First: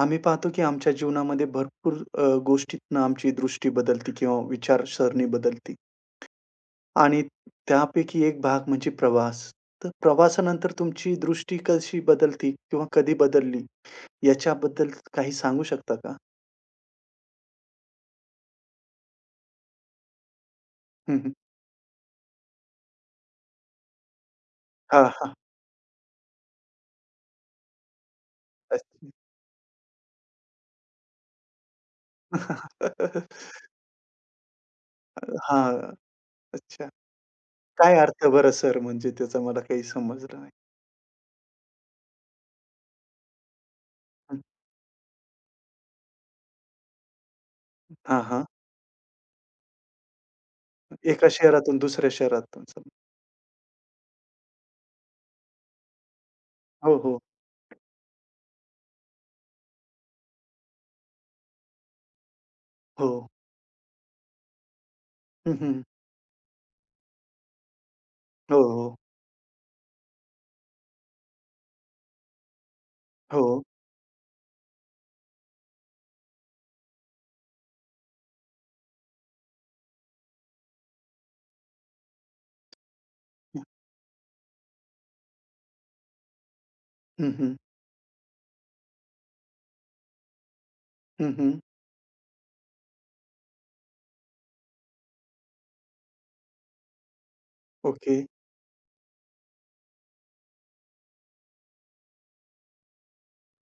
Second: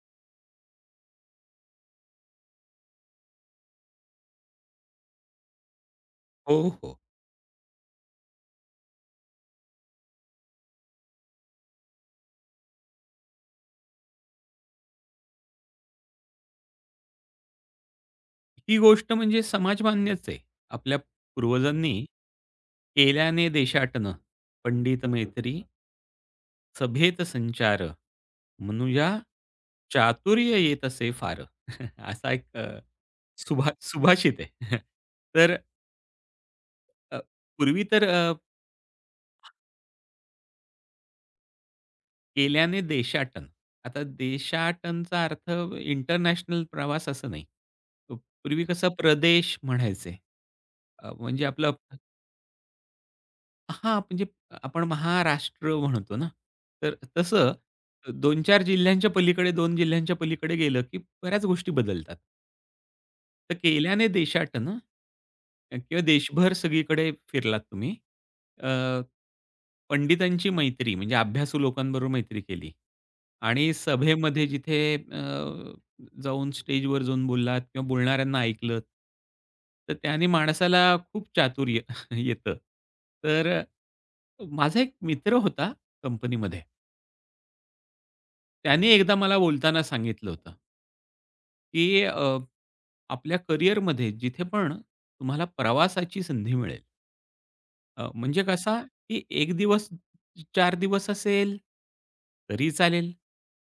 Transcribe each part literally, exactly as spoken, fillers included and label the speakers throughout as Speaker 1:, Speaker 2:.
Speaker 1: आम्ही पाहतो की आमच्या जीवनामध्ये भरपूर अ, गोष्टीतनं आमची दृष्टी बदलते किंवा विचारसरणी बदलते
Speaker 2: हो, हो.
Speaker 1: आणि त्यापैकी एक भाग म्हणजे प्रवास. तर प्रवासानंतर तुमची दृष्टी कशी बदलते किंवा कधी बदलली याच्याबद्दल काही सांगू शकता का?
Speaker 2: ही गोष्ट म्हणजे समाजमान्यच आहे. आपल्या
Speaker 1: हं, हं.
Speaker 2: पूर्वजांनी "केल्याने देशाटन, पंडित
Speaker 1: हां, हां.
Speaker 2: मैत्री" "सभेत संचार, म्हणूया
Speaker 1: अच्छा.
Speaker 2: चातुर्य येत असे फार." असा एक अ, सुभा सुभाषित आहे. तर
Speaker 1: हां. अच्छा.
Speaker 2: अ, पूर्वी
Speaker 1: काय
Speaker 2: तर
Speaker 1: अर्थ
Speaker 2: अ,
Speaker 1: बरं सर म्हणजे त्याचा मला काही समजलं नाही.
Speaker 2: "केल्याने देशाटन." आता
Speaker 1: हं, हं.
Speaker 2: देशाटनचा अर्थ इंटरनॅशनल प्रवास असं नाही.
Speaker 1: हां, हां.
Speaker 2: पूर्वी कसं प्रदेश म्हणायचे. अ,
Speaker 1: एका
Speaker 2: म्हणजे आपलं
Speaker 1: शहरातून दुसऱ्या शहरातून
Speaker 2: हां, म्हणजे आपण महाराष्ट्र म्हणतो ना, तर
Speaker 1: हो, हो.
Speaker 2: तसं दोन ते चार जिल्ह्यांच्या पलीकडे, दोन जिल्ह्यांच्या पलीकडे गेलं, की बऱ्याच गोष्टी बदलतात.
Speaker 1: हो.
Speaker 2: तर केल्याने देशाटनं
Speaker 1: हं, हं.
Speaker 2: किंवा देशभर सगळीकडे फिरलात तुम्ही.
Speaker 1: हो,
Speaker 2: अ,
Speaker 1: हो.
Speaker 2: पंडितांची मैत्री म्हणजे अभ्यासू लोकांबरोबर मैत्री केली.
Speaker 1: हो.
Speaker 2: आणि सभेमध्ये जिथे अ, जाऊन स्टेजवर जाऊन बोललात किंवा बोलणाऱ्यांना ऐकलत, तर त्याने माणसाला खूप चातुर्य येतं. तर अ, माझा एक मित्र होता कंपनीमध्ये.
Speaker 1: हं, हं.
Speaker 2: त्याने एकदा मला बोलताना सांगितलं होतं,
Speaker 1: हं, हं.
Speaker 2: की अ, आपल्या करिअरमध्ये जिथे पण तुम्हाला प्रवासाची संधी मिळेल अ,
Speaker 1: ओके.
Speaker 2: म्हणजे कसा, की एक दिवस, चार दिवस असेल, तरी चालेल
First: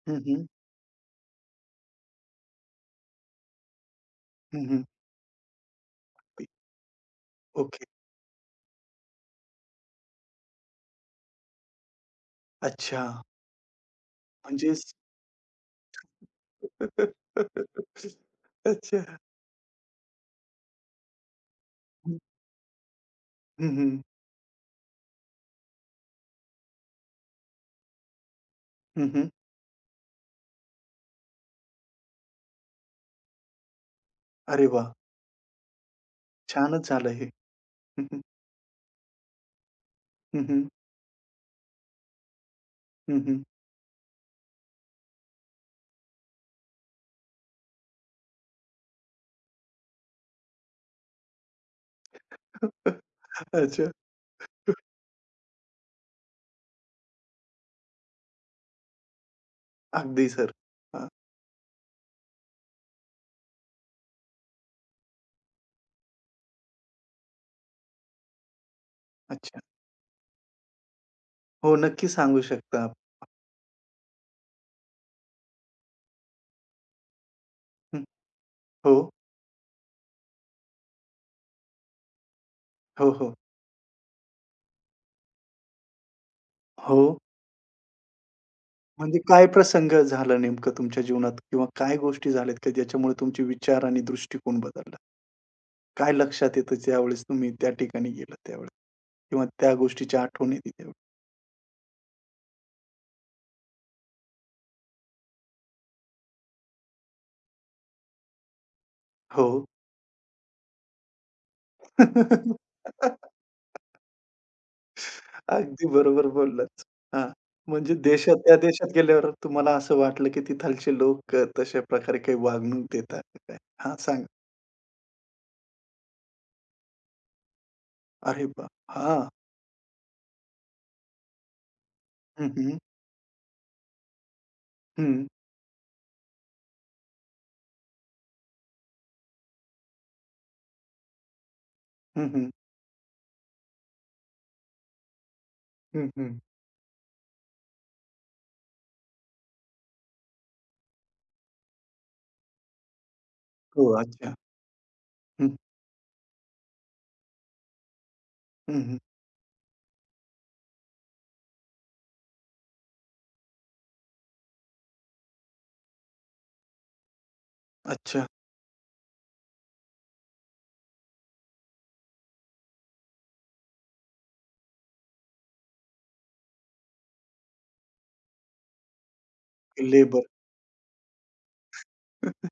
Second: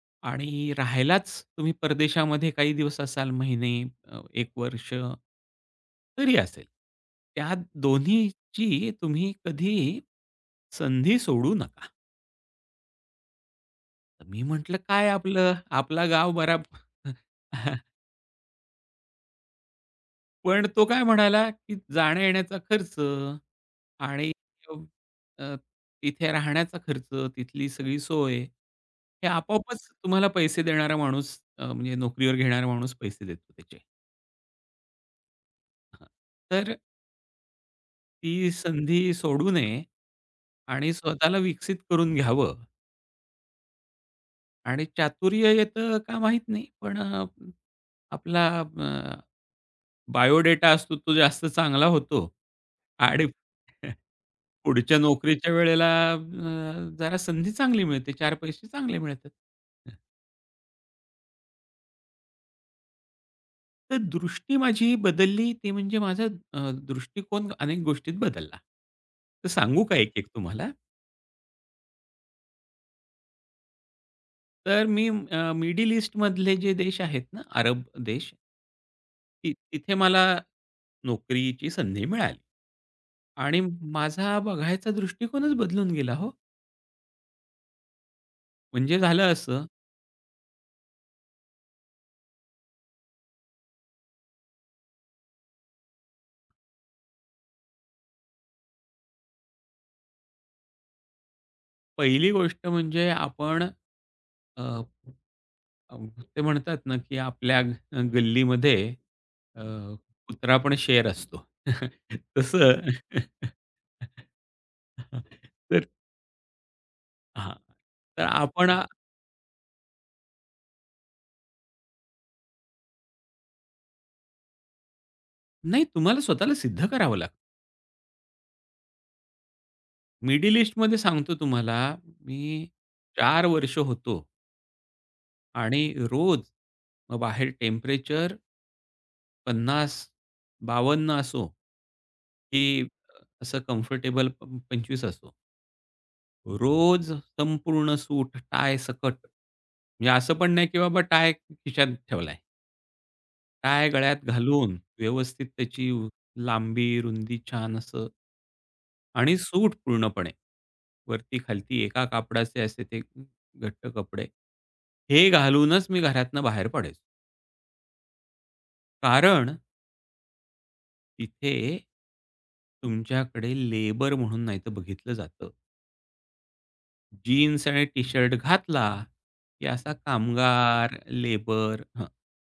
Speaker 1: हं, हं.
Speaker 2: आणि राहायलाच तुम्ही परदेशामध्ये काही दिवस असाल, महिने, अ, एक
Speaker 1: हं, हं.
Speaker 2: वर्ष, तरी असेल. त्या
Speaker 1: ओके.
Speaker 2: दोन्हीची तुम्ही कधी संधी सोडू नका.
Speaker 1: अच्छा.
Speaker 2: तर मी म्हटलं,
Speaker 1: म्हणजेच
Speaker 2: "काय आपलं, आपला गाव बरा."
Speaker 1: अच्छा.
Speaker 2: पण तो काय म्हणाला, की जाण्या-येण्याचा खर्च
Speaker 1: हं, हं.
Speaker 2: आणि अ, अ, तिथे राहण्याचा खर्च, तिथली सगळी सोय,
Speaker 1: हं,
Speaker 2: हे
Speaker 1: हं.
Speaker 2: आपोआपच तुम्हाला पैसे देणारा माणूस अ, म्हणजे नोकरीवर घेणारा माणूस पैसे देतो त्याचे.
Speaker 1: अरे वाह!
Speaker 2: हां. तर
Speaker 1: छानच झालं हे. हं, हं.
Speaker 2: ती संधी सोडू नये
Speaker 1: हं, हं.
Speaker 2: आणि स्वतःला विकसित करून घ्यावं
Speaker 1: हं, हं.
Speaker 2: आणि चातुर्य येतं का माहीत नाही, पण अ, आपला अ, बायोडेटा असतो तो जास्त चांगला होतो आणि
Speaker 1: अच्छा.
Speaker 2: पुढच्या नोकरीच्या वेळेला अ, जरा संधी चांगली मिळते, चार पैसे चांगले मिळतात.
Speaker 1: अगदी सर. हां.
Speaker 2: तर दृष्टी माझी बदलली ते म्हणजे माझा अ, दृष्टिकोन अनेक गोष्टीत बदलला. तर
Speaker 1: अच्छा.
Speaker 2: सांगू का एक-एक तुम्हाला?
Speaker 1: हो, नक्की सांगू शकता. आप.
Speaker 2: तर मी अ, मिडल ईस्टमधले जे देश आहेत ना, अरब
Speaker 1: हं.
Speaker 2: देश,
Speaker 1: हो.
Speaker 2: ति तिथे मला नोकरीची संधी मिळाली
Speaker 1: हो, हो.
Speaker 2: आणि माझा बघायचा दृष्टिकोनच बदलून गेला हो.
Speaker 1: हो.
Speaker 2: म्हणजे
Speaker 1: म्हणजे
Speaker 2: झालं
Speaker 1: काय
Speaker 2: असं,
Speaker 1: प्रसंग झाला नेमकं तुमच्या जीवनात किंवा काय गोष्टी झाल्यात का ज्याच्यामुळे तुमचे विचार आणि दृष्टिकोन बदलला? काय लक्षात येतं ज्यावेळेस तुम्ही त्या ठिकाणी गेलात त्यावेळेस? किंवा त्या गोष्टीची आठवण येते तेव्हा.
Speaker 2: पहिली गोष्ट म्हणजे आपण अ, अ, ते म्हणतात ना, की आपल्या अ, गल्लीमध्ये
Speaker 1: हो.
Speaker 2: अ, कुत्रा पण शेर असतो. तसं. तर
Speaker 1: अगदी बरोबर बोललात. हां.
Speaker 2: हां.
Speaker 1: म्हणजे
Speaker 2: तर
Speaker 1: देशात त्या
Speaker 2: आपण अ,
Speaker 1: देशात गेल्यावर तुम्हाला असं वाटलं, की तिथालचे लोक अ, तशा प्रकारे काही वागणूक देतात का काय? हां, सांग
Speaker 2: नाही, तुम्हाला स्वतःला सिद्ध करावं लागतं.
Speaker 1: अरे वाह! हां.
Speaker 2: मिडल ईस्टमध्ये सांगतो तुम्हाला,
Speaker 1: हं,
Speaker 2: मी
Speaker 1: हं.
Speaker 2: चार वर्ष होतो
Speaker 1: हं.
Speaker 2: आणि रोज मग बाहेर टेम्परेचर पन्नास बावन्न असो,
Speaker 1: हं, हं.
Speaker 2: की असं कम्फर्टेबल प असो. रोज संपूर्ण सूट, टाय सकट. म्हणजे असं पण नाही, की बाबा टाय खिशात ठेवलाय.
Speaker 1: हो,
Speaker 2: टाय गळ्यात
Speaker 1: अच्छा.
Speaker 2: घालून व्यवस्थित
Speaker 1: हं,
Speaker 2: त्याची लांबी, रुंदी छान असं,
Speaker 1: हं,
Speaker 2: आणि सूट पूर्णपणे. वरती-खालती एका कापडाचे असे ते घट्ट कपडे. हे घालूनच मी घरातनं बाहेर पडायचो.
Speaker 1: अच्छा.
Speaker 2: कारण तिथे तुमच्याकडे लेबर म्हणून नाही तर बघितलं जातं. जीन्स आणि टी-शर्ट घातला, की असा
Speaker 1: लेबर.
Speaker 2: कामगार, लेबर हं.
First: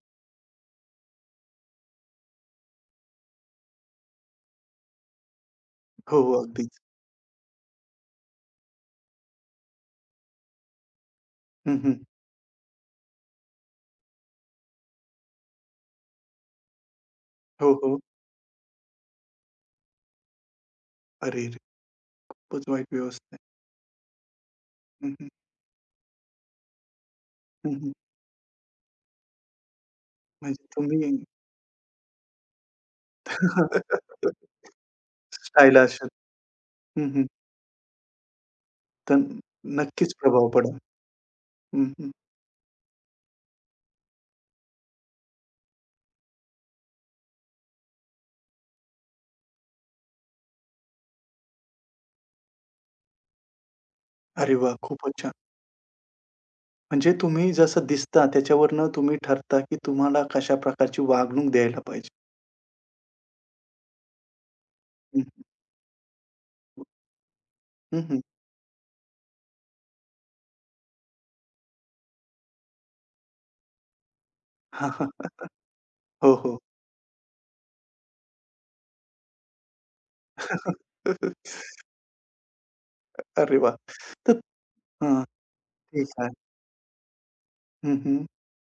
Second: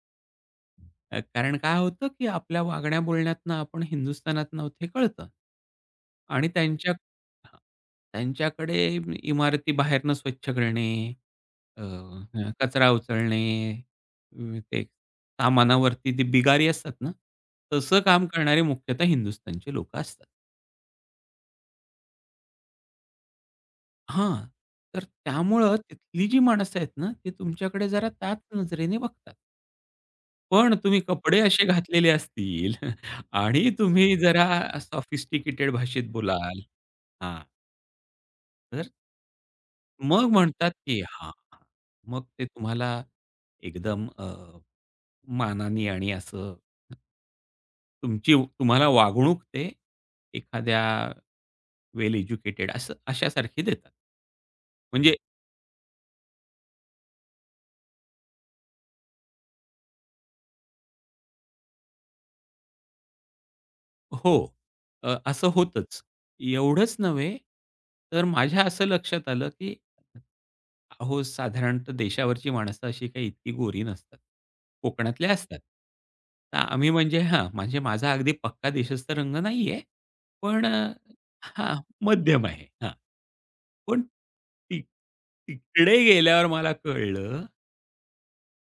Speaker 2: अ, कारण काय होतं, की आपल्या वागण्या-बोलण्यातनं आपण हिंदुस्थानात आहोत हे कळतं.
Speaker 1: हो, हो.
Speaker 2: आणि
Speaker 1: अगदीच.
Speaker 2: त्यांच्या हां. त्यांच्याकडे इमारती बाहेरनं स्वच्छ करणे,
Speaker 1: हं,
Speaker 2: अ,
Speaker 1: हं.
Speaker 2: अ, कचरा उचलणे, अ, ते सामानावरती ते बिगारी असतात ना,
Speaker 1: हो,
Speaker 2: तसं
Speaker 1: हो.
Speaker 2: काम करणारे मुख्यतः हिंदुस्थानचे लोकं असतात.
Speaker 1: अरे रे! खूपच वाईट व्यवस्था आहे.
Speaker 2: हां. तर
Speaker 1: हं, हं.
Speaker 2: त्यामुळं तिथली जी माणसं आहेत ना, ती
Speaker 1: हं,
Speaker 2: तुमच्याकडे
Speaker 1: हं.
Speaker 2: जरा त्याच नजरेने बघतात.
Speaker 1: म्हणजे
Speaker 2: पण
Speaker 1: तुम्ही
Speaker 2: तुम्ही कपडे असे घातलेले असतील आणि तुम्ही जरा सॉफिस्टिकेटेड
Speaker 1: स्टाईल असेल.
Speaker 2: भाषेत बोलाल, हां, तर
Speaker 1: तर नक्कीच
Speaker 2: मग
Speaker 1: प्रभाव
Speaker 2: म्हणतात,
Speaker 1: पडेल.
Speaker 2: की हां, हां.
Speaker 1: हं, हं.
Speaker 2: मग ते तुम्हाला एकदम अ, मानाने आणि असं तुमची, तुम्हाला वागणूक ते एखाद्या वेल एज्युकेटेड असं अशासारखी देतात.
Speaker 1: अरे वाह!
Speaker 2: म्हणजे
Speaker 1: खूपच छान. म्हणजे तुम्ही जसं दिसता त्याच्यावरनं तुम्ही ठरता, की तुम्हाला कशा प्रकारची वागणूक द्यायला पाहिजे.
Speaker 2: हो. अ,
Speaker 1: हं,
Speaker 2: असं
Speaker 1: हं.
Speaker 2: होतंच. एवढंच नव्हे,
Speaker 1: हं, हं.
Speaker 2: तर माझ्या असं लक्षात आलं, की अहो, साधारणतः देशावरची माणसं अशी काही इतकी गोरी नसतात.
Speaker 1: हां,
Speaker 2: कोकणातले
Speaker 1: हां.
Speaker 2: असतात.
Speaker 1: हो,
Speaker 2: तर
Speaker 1: हो.
Speaker 2: आम्ही म्हणजे हां, म्हणजे माझा अगदी पक्का देशस्थ रंग नाहीये. पण अ, हां, मध्यम आहे. हां,
Speaker 1: अरे वाह!
Speaker 2: पण
Speaker 1: तर
Speaker 2: ती
Speaker 1: हां,
Speaker 2: तिकडे
Speaker 1: ठीक आहे.
Speaker 2: गेल्यावर मला कळलं,
Speaker 1: हं, हं.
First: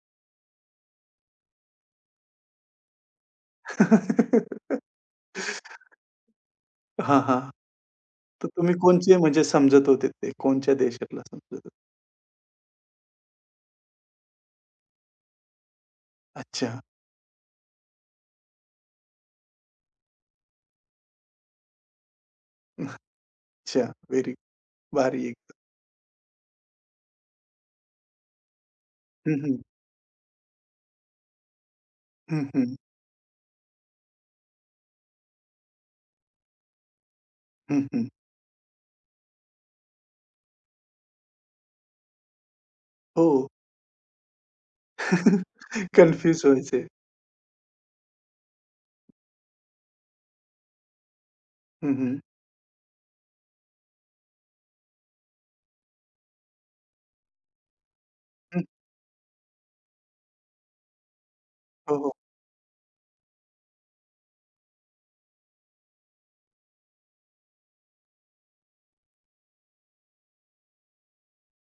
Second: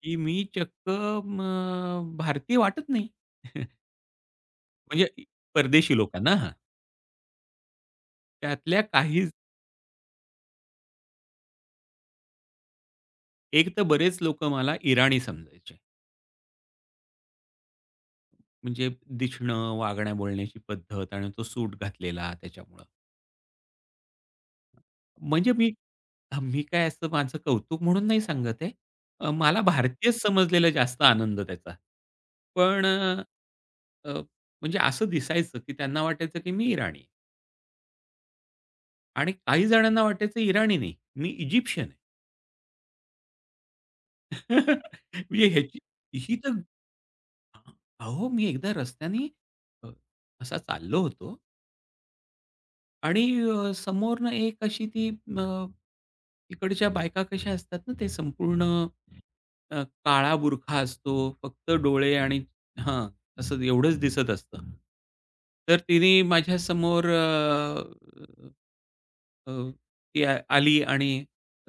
Speaker 2: की मी चक्क म भारतीय वाटत नाही. म्हणजे परदेशी लोकांना हां.
Speaker 1: हां, हां. तर तुम्ही
Speaker 2: त्यातल्या
Speaker 1: कोणचे
Speaker 2: काही,
Speaker 1: म्हणजे समजत होते ते? कोणच्या देशातला समजत होते?
Speaker 2: एक तर बरेच लोक मला इराणी समजायचे.
Speaker 1: अच्छा.
Speaker 2: म्हणजे दिसणं, वागण्या-बोलण्याची पद्धत आणि तो सूट घातलेला त्याच्यामुळं.
Speaker 1: अच्छा. व्हेरी भारी
Speaker 2: म्हणजे
Speaker 1: एकदम.
Speaker 2: मी अ, मी काय असं माझं कौतुक म्हणून नाही सांगत आहे. अ,
Speaker 1: हं, हं.
Speaker 2: मला भारतीयच समजलेला जास्त आनंद त्याचा.
Speaker 1: हं, हं.
Speaker 2: पण अ, अ, म्हणजे असं दिसायचं की त्यांना वाटायचं की मी इराणी आहे.
Speaker 1: हं, हं.
Speaker 2: आणि काही जणांना वाटायचं इराणी नाही, मी इजिप्शियन आहे.
Speaker 1: हो.
Speaker 2: म्हणजे ह्याची, ही
Speaker 1: कन्फ्यूज
Speaker 2: तर
Speaker 1: व्हायचे.
Speaker 2: अहो, मी एकदा रस्त्याने अ, असा चाललो होतो
Speaker 1: हं, हं.
Speaker 2: आणि अ, समोरनं एक अशी ती अ, तिकडच्या बायका कशा असतात ना, ते
Speaker 1: हं.
Speaker 2: संपूर्ण अ, काळा बुरखा असतो, फक्त
Speaker 1: हो, हो.
Speaker 2: डोळे आणि हां, असं एवढंच दिसत असतं. तर तिने माझ्यासमोर अ, अ, ती आ- आली आणि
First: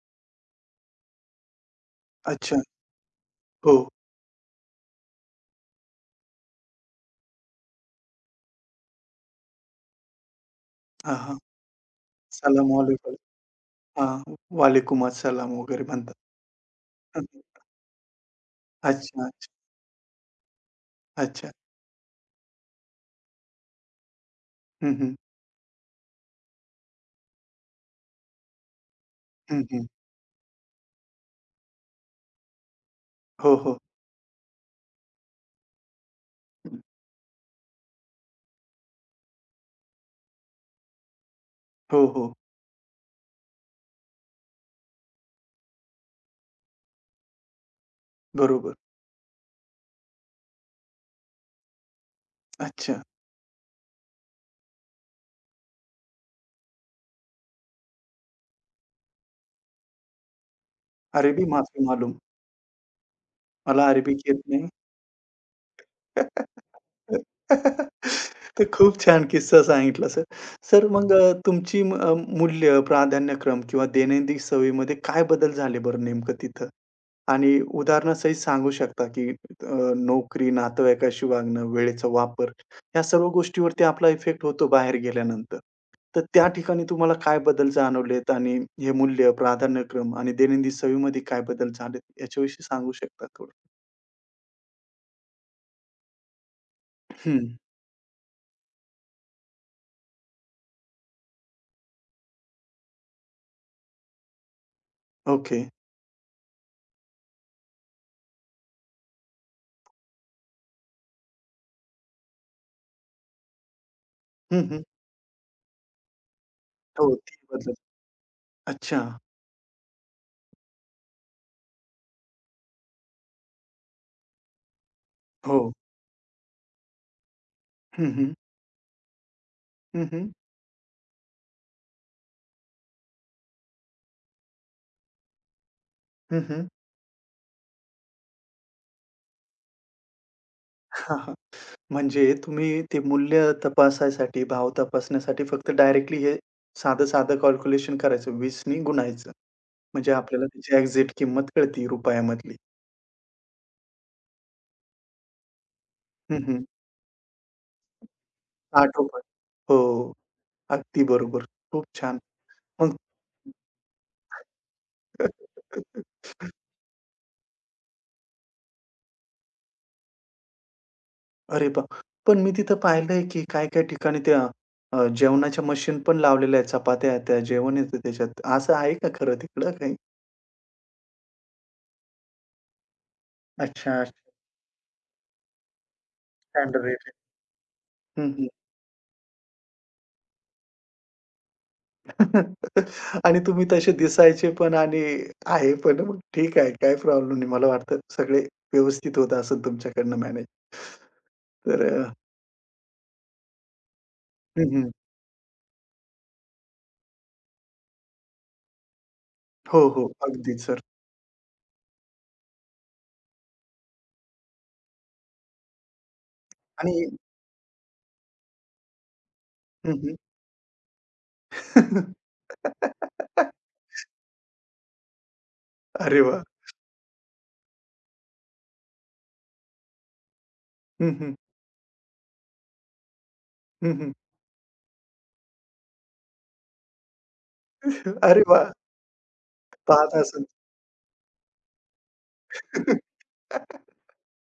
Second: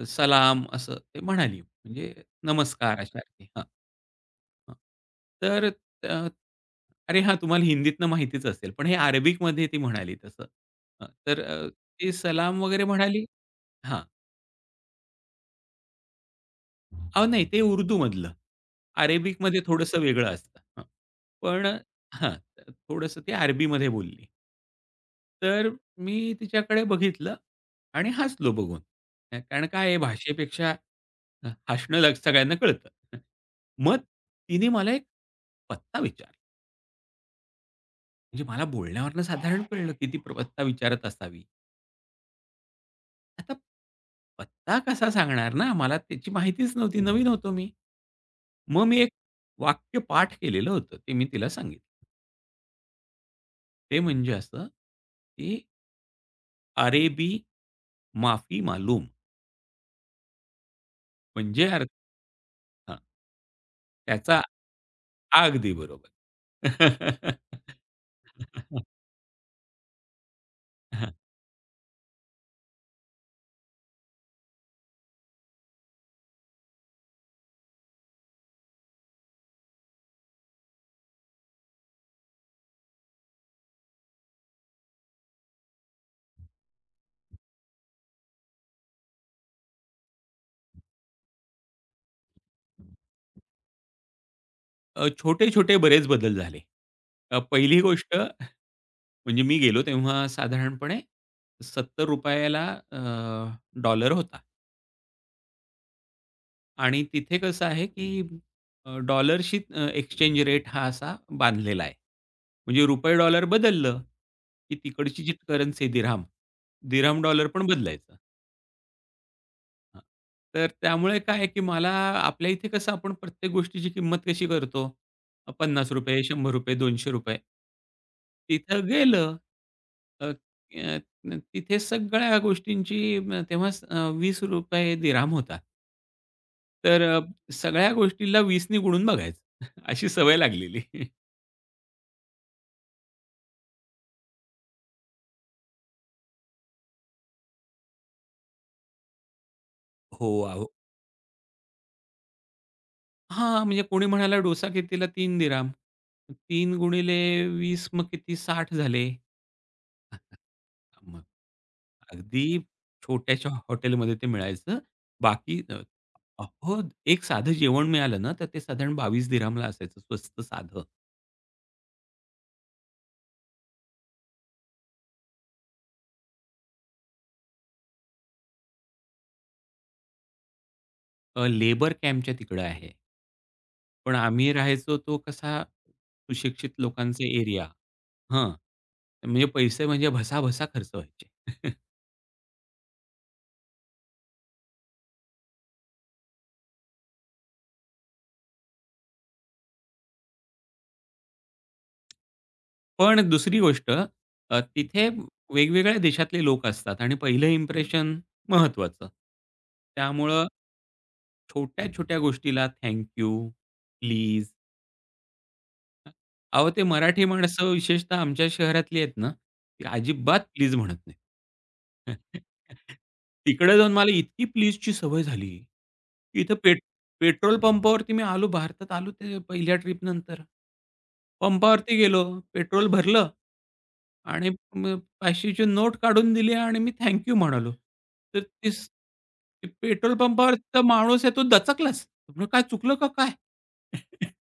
Speaker 2: सलाम असं ते म्हणाली. म्हणजे
Speaker 1: अच्छा.
Speaker 2: नमस्कार अशासारखी. हां.
Speaker 1: हो.
Speaker 2: हां. तर अ, अरे हां, तुम्हाला हिंदीतनं माहितीच असेल, पण हे अरेबिकमध्ये ती म्हणाली तसं. अ,
Speaker 1: हां, हां.
Speaker 2: तर अ, ती सलाम
Speaker 1: सलाम
Speaker 2: वगैरे
Speaker 1: वालेकुम.
Speaker 2: म्हणाली, हां.
Speaker 1: हां. वालेकुम अस्सलाम वगैरे म्हणतात. हं,
Speaker 2: अहो
Speaker 1: हं.
Speaker 2: नाही ते उर्दूमधलं.
Speaker 1: अच्छा, अच्छा,
Speaker 2: अरेबिकमध्ये थोडंसं वेगळं असतं. हां.
Speaker 1: अच्छा.
Speaker 2: पण हां, थोडंसं ती अरबीमध्ये बोलली.
Speaker 1: हं, हं.
Speaker 2: तर मी तिच्याकडे बघितलं आणि हसलो बघून.
Speaker 1: हं,
Speaker 2: कारण
Speaker 1: हं.
Speaker 2: काय आहे भाषेपेक्षा अ, हसणं लग सगळ्यांना कळतं.
Speaker 1: हो, हो.
Speaker 2: मग तिने मला एक पत्ता विचारला. म्हणजे मला बोलण्यावरून साधारण कळलं, की ती प्र- पत्ता विचारत असावी.
Speaker 1: हो, हो.
Speaker 2: आता पत्ता कसा सांगणार ना? मला त्याची माहितीच नव्हती. नवीन होतो मी.
Speaker 1: बरोबर.
Speaker 2: मग मी एक वाक्य पाठ केलेलं होतं. ते मी तिला सांगितलं.
Speaker 1: अच्छा.
Speaker 2: ते म्हणजे असं, की "अरेबी माफी मालूम."
Speaker 1: अरेबी
Speaker 2: म्हणजे
Speaker 1: माफी
Speaker 2: अर्थ
Speaker 1: मालूम.
Speaker 2: हां,
Speaker 1: मला अरेबिक
Speaker 2: त्याचा
Speaker 1: येत
Speaker 2: अगदी बरोबर.
Speaker 1: नाही. तर खूप छान किस्सा सांगितला सर. सर हं. मग अ, तुमची म- अ, मूल्य, प्राधान्यक्रम किंवा दैनंदिन सवयीमध्ये काय बदल झाले बरं नेमकं तिथं? आणि उदाहरणासहित सांगू शकता की अ, नोकरी, नातेवाईकाशी वागणं, वेळेचा वापर या सर्व गोष्टीवरती आपला इफेक्ट होतो बाहेर गेल्यानंतर. तर त्या ठिकाणी तुम्हाला काय बदल जाणवलेत आणि हे मूल्य, प्राधान्यक्रम आणि दैनंदिन सवयीमध्ये काय बदल झालेत याच्याविषयी सांगू शकता थोडं?
Speaker 2: अ, छोटे-छोटे बरेच बदल झाले. अ,
Speaker 1: हं.
Speaker 2: पहिली गोष्ट, म्हणजे मी गेलो तेव्हा साधारणपणे ₹सत्तर ला अ, डॉलर होता
Speaker 1: ओके.
Speaker 2: आणि तिथे कसं आहे, की अ, डॉलरशी अ, एक्सचेंज रेट हा असा बांधलेला आहे. म्हणजे रुपये डॉलर बदललं,
Speaker 1: हं,
Speaker 2: की
Speaker 1: हं.
Speaker 2: तिकडची जी करन्सी आहे
Speaker 1: हो.
Speaker 2: दिरहाम,
Speaker 1: ती
Speaker 2: डॉलर पण
Speaker 1: बदल
Speaker 2: बदलायचा.
Speaker 1: अच्छा.
Speaker 2: हां. तर त्यामुळे काय आहे, की मला आपल्या इथे कसं आपण प्रत्येक गोष्टीची किंमत कशी करतो?
Speaker 1: हो.
Speaker 2: ₹पन्नास रुपये, ₹शंभर रुपये, ₹दोनशे रुपये.
Speaker 1: हं, हं.
Speaker 2: तिथं गेलं
Speaker 1: हं,
Speaker 2: अ,
Speaker 1: हं.
Speaker 2: अ, न- तिथे सगळ्या गोष्टींची अ, तेव्हाच अ, ₹वीस रुपये दिराम होता.
Speaker 1: हं, हं.
Speaker 2: तर अ, सगळ्या गोष्टीला वीस ने गुणून बघायचं. अशी सवय लागलेली.
Speaker 1: हां, हां. म्हणजे तुम्ही ते मूल्य तपासायसाठी, भाव तपासण्यासाठी फक्त डायरेक्टली हे साधं-साधं कॅल्क्युलेशन करायचं. वीस नी गुणायचं. म्हणजे आपल्याला
Speaker 2: हो.
Speaker 1: त्याची एक्झॅक्ट किंमत कळते रुपयामधली.
Speaker 2: हां, म्हणजे कोणी म्हणाला डोसा कितीला? तीन दिराम.
Speaker 1: हं, हं.
Speaker 2: तीन गुणिले वीस मग किती? साठ झाले.
Speaker 1: ₹आठ रुपये हो. अगदी
Speaker 2: मग
Speaker 1: बरोबर. खूप छान.
Speaker 2: अगदी
Speaker 1: मग
Speaker 2: छोट्याशा हॉटेलमध्ये ते मिळायचं. बाकी अ, हो, एक साधं जेवण मिळालं ना, तर ते साधारण बावीस दिरहमला असायचं, स्वस्त साधं.
Speaker 1: अरे वाह! पण मी तिथं पाहिलंय, की काही-काही ठिकाणी त्या अ, जेवणाच्या मशीन पण लावलेल्या आहेत. चपात्या त्या जेवण येतं त्याच्यात. असं आहे का खरं तिकडं काही?
Speaker 2: अ, लेबर कॅम्पच्या तिकडं आहे.
Speaker 1: अच्छा,
Speaker 2: पण
Speaker 1: अच्छा.
Speaker 2: आम्ही राहायचो तो कसा सुशिक्षित
Speaker 1: स्टँडर्ड रेट
Speaker 2: लोकांचा एरिया.
Speaker 1: हं, हं.
Speaker 2: हां, म्हणजे पैसे म्हणजे भसाभसा खर्च व्हायचे.
Speaker 1: आणि तुम्ही तसे दिसायचे पण आणि आहे पण मग ठीक आहे. काही प्रॉब्लेम नाही. मला वाटतं सगळे व्यवस्थित होत असेल तुमच्याकडनं मॅनेज. तर अ,
Speaker 2: पण दुसरी गोष्ट, अ,
Speaker 1: हं, हं.
Speaker 2: तिथे वेगवेगळ्या देशातले लोक असतात आणि पहिलं इम्प्रेशन महत्त्वाचं.
Speaker 1: हो, हो.
Speaker 2: त्यामुळं
Speaker 1: अगदी सर.
Speaker 2: छोट्या-छोट्या गोष्टीला थँक यू, प्लीज. अहो, ते
Speaker 1: आणि
Speaker 2: मराठी माणसं विशेषतः आमच्या शहरातली आहेत ना, ती
Speaker 1: हं, हं.
Speaker 2: अजिबात प्लीज म्हणत नाहीत. तिकडे जाऊन मला इतकी प्लीजची सवय झाली,
Speaker 1: अरे
Speaker 2: की
Speaker 1: वाह!
Speaker 2: इथं पेट पेट्रोल पंपावरती मी आलो, भारतात आलो ते पहिल्या ट्रिपनंतर.
Speaker 1: हं, हं.
Speaker 2: पंपावरती गेलो, पेट्रोल भरलं
Speaker 1: हं, हं.
Speaker 2: आणि मग पाचशे नोट काढून दिली आणि मी थँक यू म्हणालो. तर
Speaker 1: अरे वाह!
Speaker 2: तीस पेट्रोल
Speaker 1: पाहत असेल.
Speaker 2: पंपावरचा माणूस आहे तो दचकलाच. म्हणलं, "काय चुकलं का काय?"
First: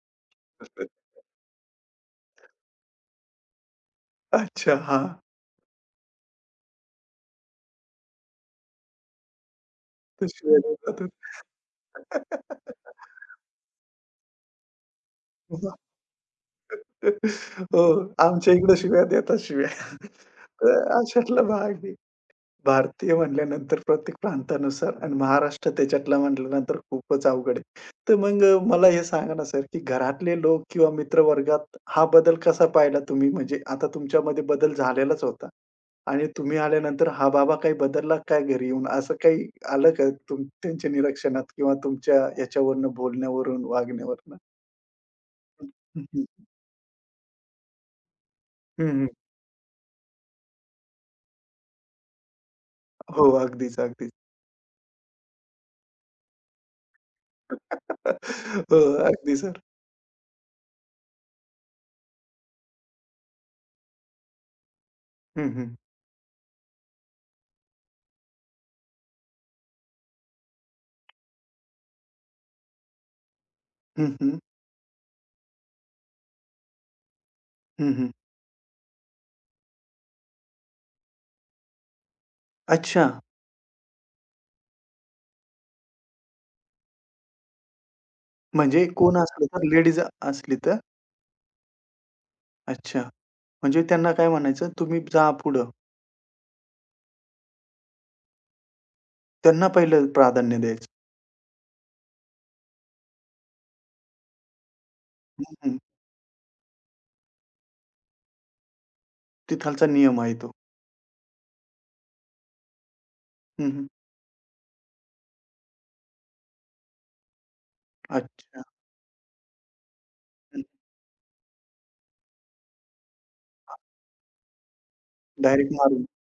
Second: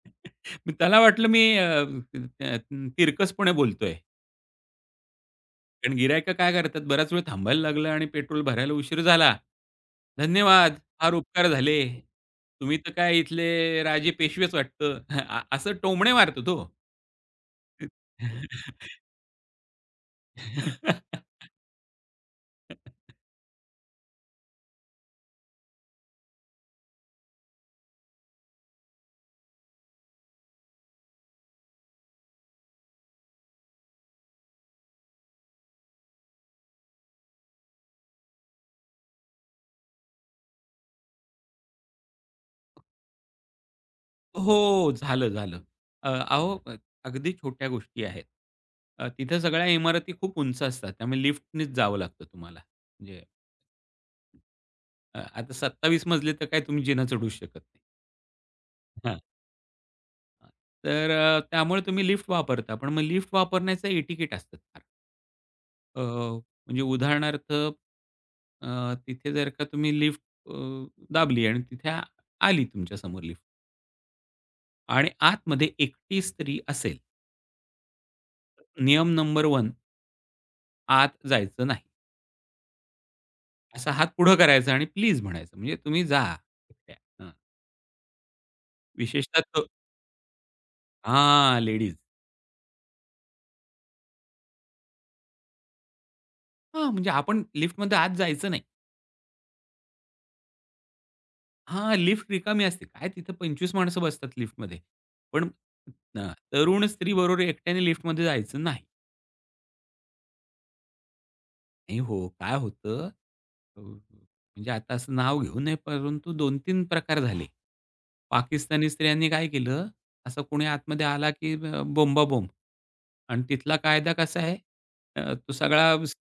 Speaker 2: मग त्याला वाटलं मी अ, अ, तिरकसपणे बोलतोय.
Speaker 1: अच्छा. हां.
Speaker 2: कारण गिरायकं काय करतात बराच वेळ थांबायला लागलं आणि पेट्रोल भरायला उशीर झाला. "धन्यवाद. फार उपकार झाले. तुम्ही तर काय इथले राजे पेशवेच वाटतं." अ, असं टोमणे मारतो
Speaker 1: हो,
Speaker 2: तो.
Speaker 1: आमच्या इकडे शिव्या देतात शिव्या. तर अशातला भाग आहे. भारतीय म्हटल्यानंतर प्रत्येक प्रांतानुसार आणि महाराष्ट्र त्याच्यातला म्हटल्यानंतर खूपच अवघड आहे. तर मग अ, मला हे सांगा ना सर, की घरातले लोक किंवा मित्रवर्गात हा बदल कसा पाहिला तुम्ही? म्हणजे आता तुमच्यामध्ये बदल झालेलाच होता आणि तुम्ही आल्यानंतर हा बाबा काही बदलला काय घरी येऊन? असं काही आलं का तुम त्यांच्या निरीक्षणात किंवा तुमच्या याच्यावरनं, बोलण्यावरून, वागण्यावरनं?
Speaker 2: हो, झालं, झालं.
Speaker 1: हं, हं,
Speaker 2: अ,
Speaker 1: हं.
Speaker 2: अहो, अ, अगदी छोट्या गोष्टी आहेत. अ,
Speaker 1: हं.
Speaker 2: तिथं सगळ्या इमारती खूप उंच असतात. त्यामुळे लिफ्टनेच जावं लागतं तुम्हाला. म्हणजे
Speaker 1: हो, अगदीच, अगदीच.
Speaker 2: अ, आता सत्तावीस मजले तर काय तुम्ही जिना चढू शकत नाही.
Speaker 1: हो,
Speaker 2: हां.
Speaker 1: अगदी सर.
Speaker 2: अ, तर अ, त्यामुळे तुम्ही लिफ्ट वापरता. पण मग लिफ्ट वापरण्याचं एटिकेट असतं फार.
Speaker 1: हं, हं.
Speaker 2: अ, म्हणजे उदाहरणार्थ अ, तिथे जर का तुम्ही लिफ्ट अ, दाबली आणि तिथे आ आली तुमच्यासमोर लिफ्ट
Speaker 1: हं, हं.
Speaker 2: आणि आतमध्ये एकटी स्त्री असेल,
Speaker 1: हं, हं.
Speaker 2: नियम नंबर एक, आत जायचं नाही.
Speaker 1: अच्छा,
Speaker 2: असा हात पुढं करायचा आणि प्लीज म्हणायचं. म्हणजे तुम्ही जा एकट्या. हं.
Speaker 1: म्हणजे कोण
Speaker 2: विशेषतः
Speaker 1: असलं तर
Speaker 2: तो,
Speaker 1: लेडीज असली तर?
Speaker 2: हां, लेडीज.
Speaker 1: अच्छा, म्हणजे त्यांना काय म्हणायचं, "तुम्ही जा पुढं."
Speaker 2: हां, म्हणजे आपण लिफ्टमध्ये आत जायचं नाही.
Speaker 1: त्यांना पहिलं प्राधान्य द्यायचं.
Speaker 2: हां, लिफ्ट रिकामी असते. काय तिथं पंचवीस माणसं बसतात लिफ्टमध्ये. पण
Speaker 1: हं, हं.
Speaker 2: अ, तरुण स्त्री बरोबर एकट्याने लिफ्टमध्ये जायचं नाही.
Speaker 1: तिथालचा नियम आहे तो.
Speaker 2: नाही हो, काय होतं
Speaker 1: हं,
Speaker 2: अ,
Speaker 1: हं.
Speaker 2: म्हणजे आता असं नाव घेऊ नये, परंतु दोन-तीन प्रकार झाले.
Speaker 1: अच्छा.
Speaker 2: पाकिस्तानी स्त्रियांनी काय केलं, असं
Speaker 1: हं.
Speaker 2: कोणी आतमध्ये आला की अ, बोंबा बोंब आणि तिथला कायदा कसा आहे, अ, तो
Speaker 1: डायरेक्ट
Speaker 2: सगळा
Speaker 1: मारून.
Speaker 2: स-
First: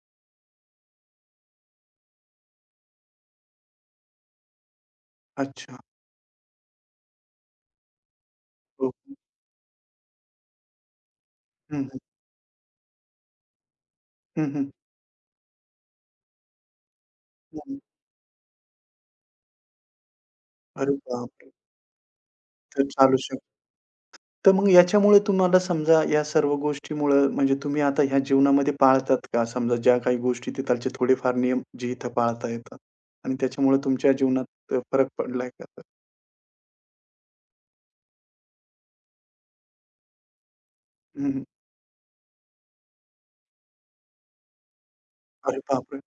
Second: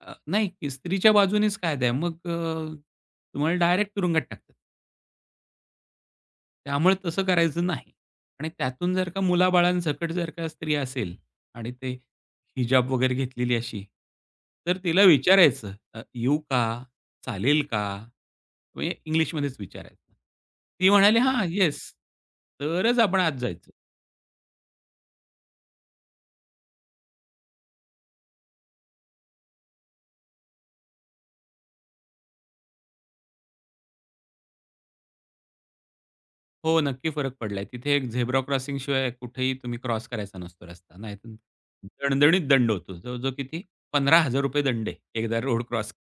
Speaker 2: अ, नाही, की स्त्रीच्या बाजूनेच कायदा आहे. मग अ, तुम्हाला डायरेक्ट तुरुंगात टाकतात.
Speaker 1: अच्छा.
Speaker 2: त्यामुळे तसं करायचं नाही. आणि
Speaker 1: हो.
Speaker 2: त्यातून जर का मुलाबाळांसकट जर का स्त्री असेल आणि
Speaker 1: हं,
Speaker 2: ते
Speaker 1: हं.
Speaker 2: हिजाब वगैरे घेतलेली अशी,
Speaker 1: हं, हं.
Speaker 2: तर तिला विचारायचं, "अ, येऊ का? चालेल का?" म्हणजे इंग्लिशमध्येच विचारायचं. ती
Speaker 1: अरे
Speaker 2: म्हणाली, "हां,
Speaker 1: बापरे!
Speaker 2: येस."
Speaker 1: तर
Speaker 2: तरच
Speaker 1: चालू
Speaker 2: आपण आत जायचं.
Speaker 1: तर मग याच्यामुळे तुम्हाला समजा या सर्व गोष्टीमुळं म्हणजे तुम्ही आता ह्या जीवनामध्ये पाळतात का? समजा ज्या काही गोष्टी तिथालचे थोडेफार नियम जे इथं पाळता येतात आणि त्याच्यामुळे तुमच्या जीवनात फरक पडलाय का?
Speaker 2: हो, नक्की फरक पडलाय. तिथे एक झेब्रा क्रॉसिंग शिवाय कुठेही तुम्ही क्रॉस करायचा नसतो रस्ता. नाहीतर
Speaker 1: हं, हं.
Speaker 2: दणदणीत दंड होतो. जवळ-जवळ किती? ₹पंधरा हजार रुपये दंड आहे, एकदा
Speaker 1: अरे
Speaker 2: रोड क्रॉस.
Speaker 1: बापरे!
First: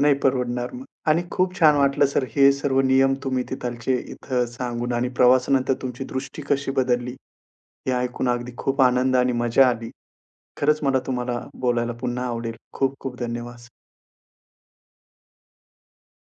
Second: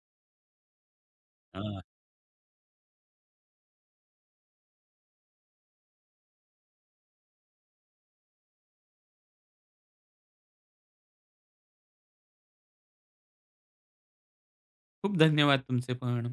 Speaker 1: नाही परवडणार मग. आणि खूप छान
Speaker 2: हां.
Speaker 1: वाटलं सर हे सर्व नियम तुम्ही तिथालचे इथं सांगून आणि प्रवासानंतर तुमची दृष्टी कशी बदलली हे ऐकून अगदी खूप आनंद आणि मजा आली. खरंच मला तुम्हाला बोलायला पुन्हा आवडेल. खूप खूप धन्यवाद.
Speaker 2: खूप धन्यवाद तुमचे पण.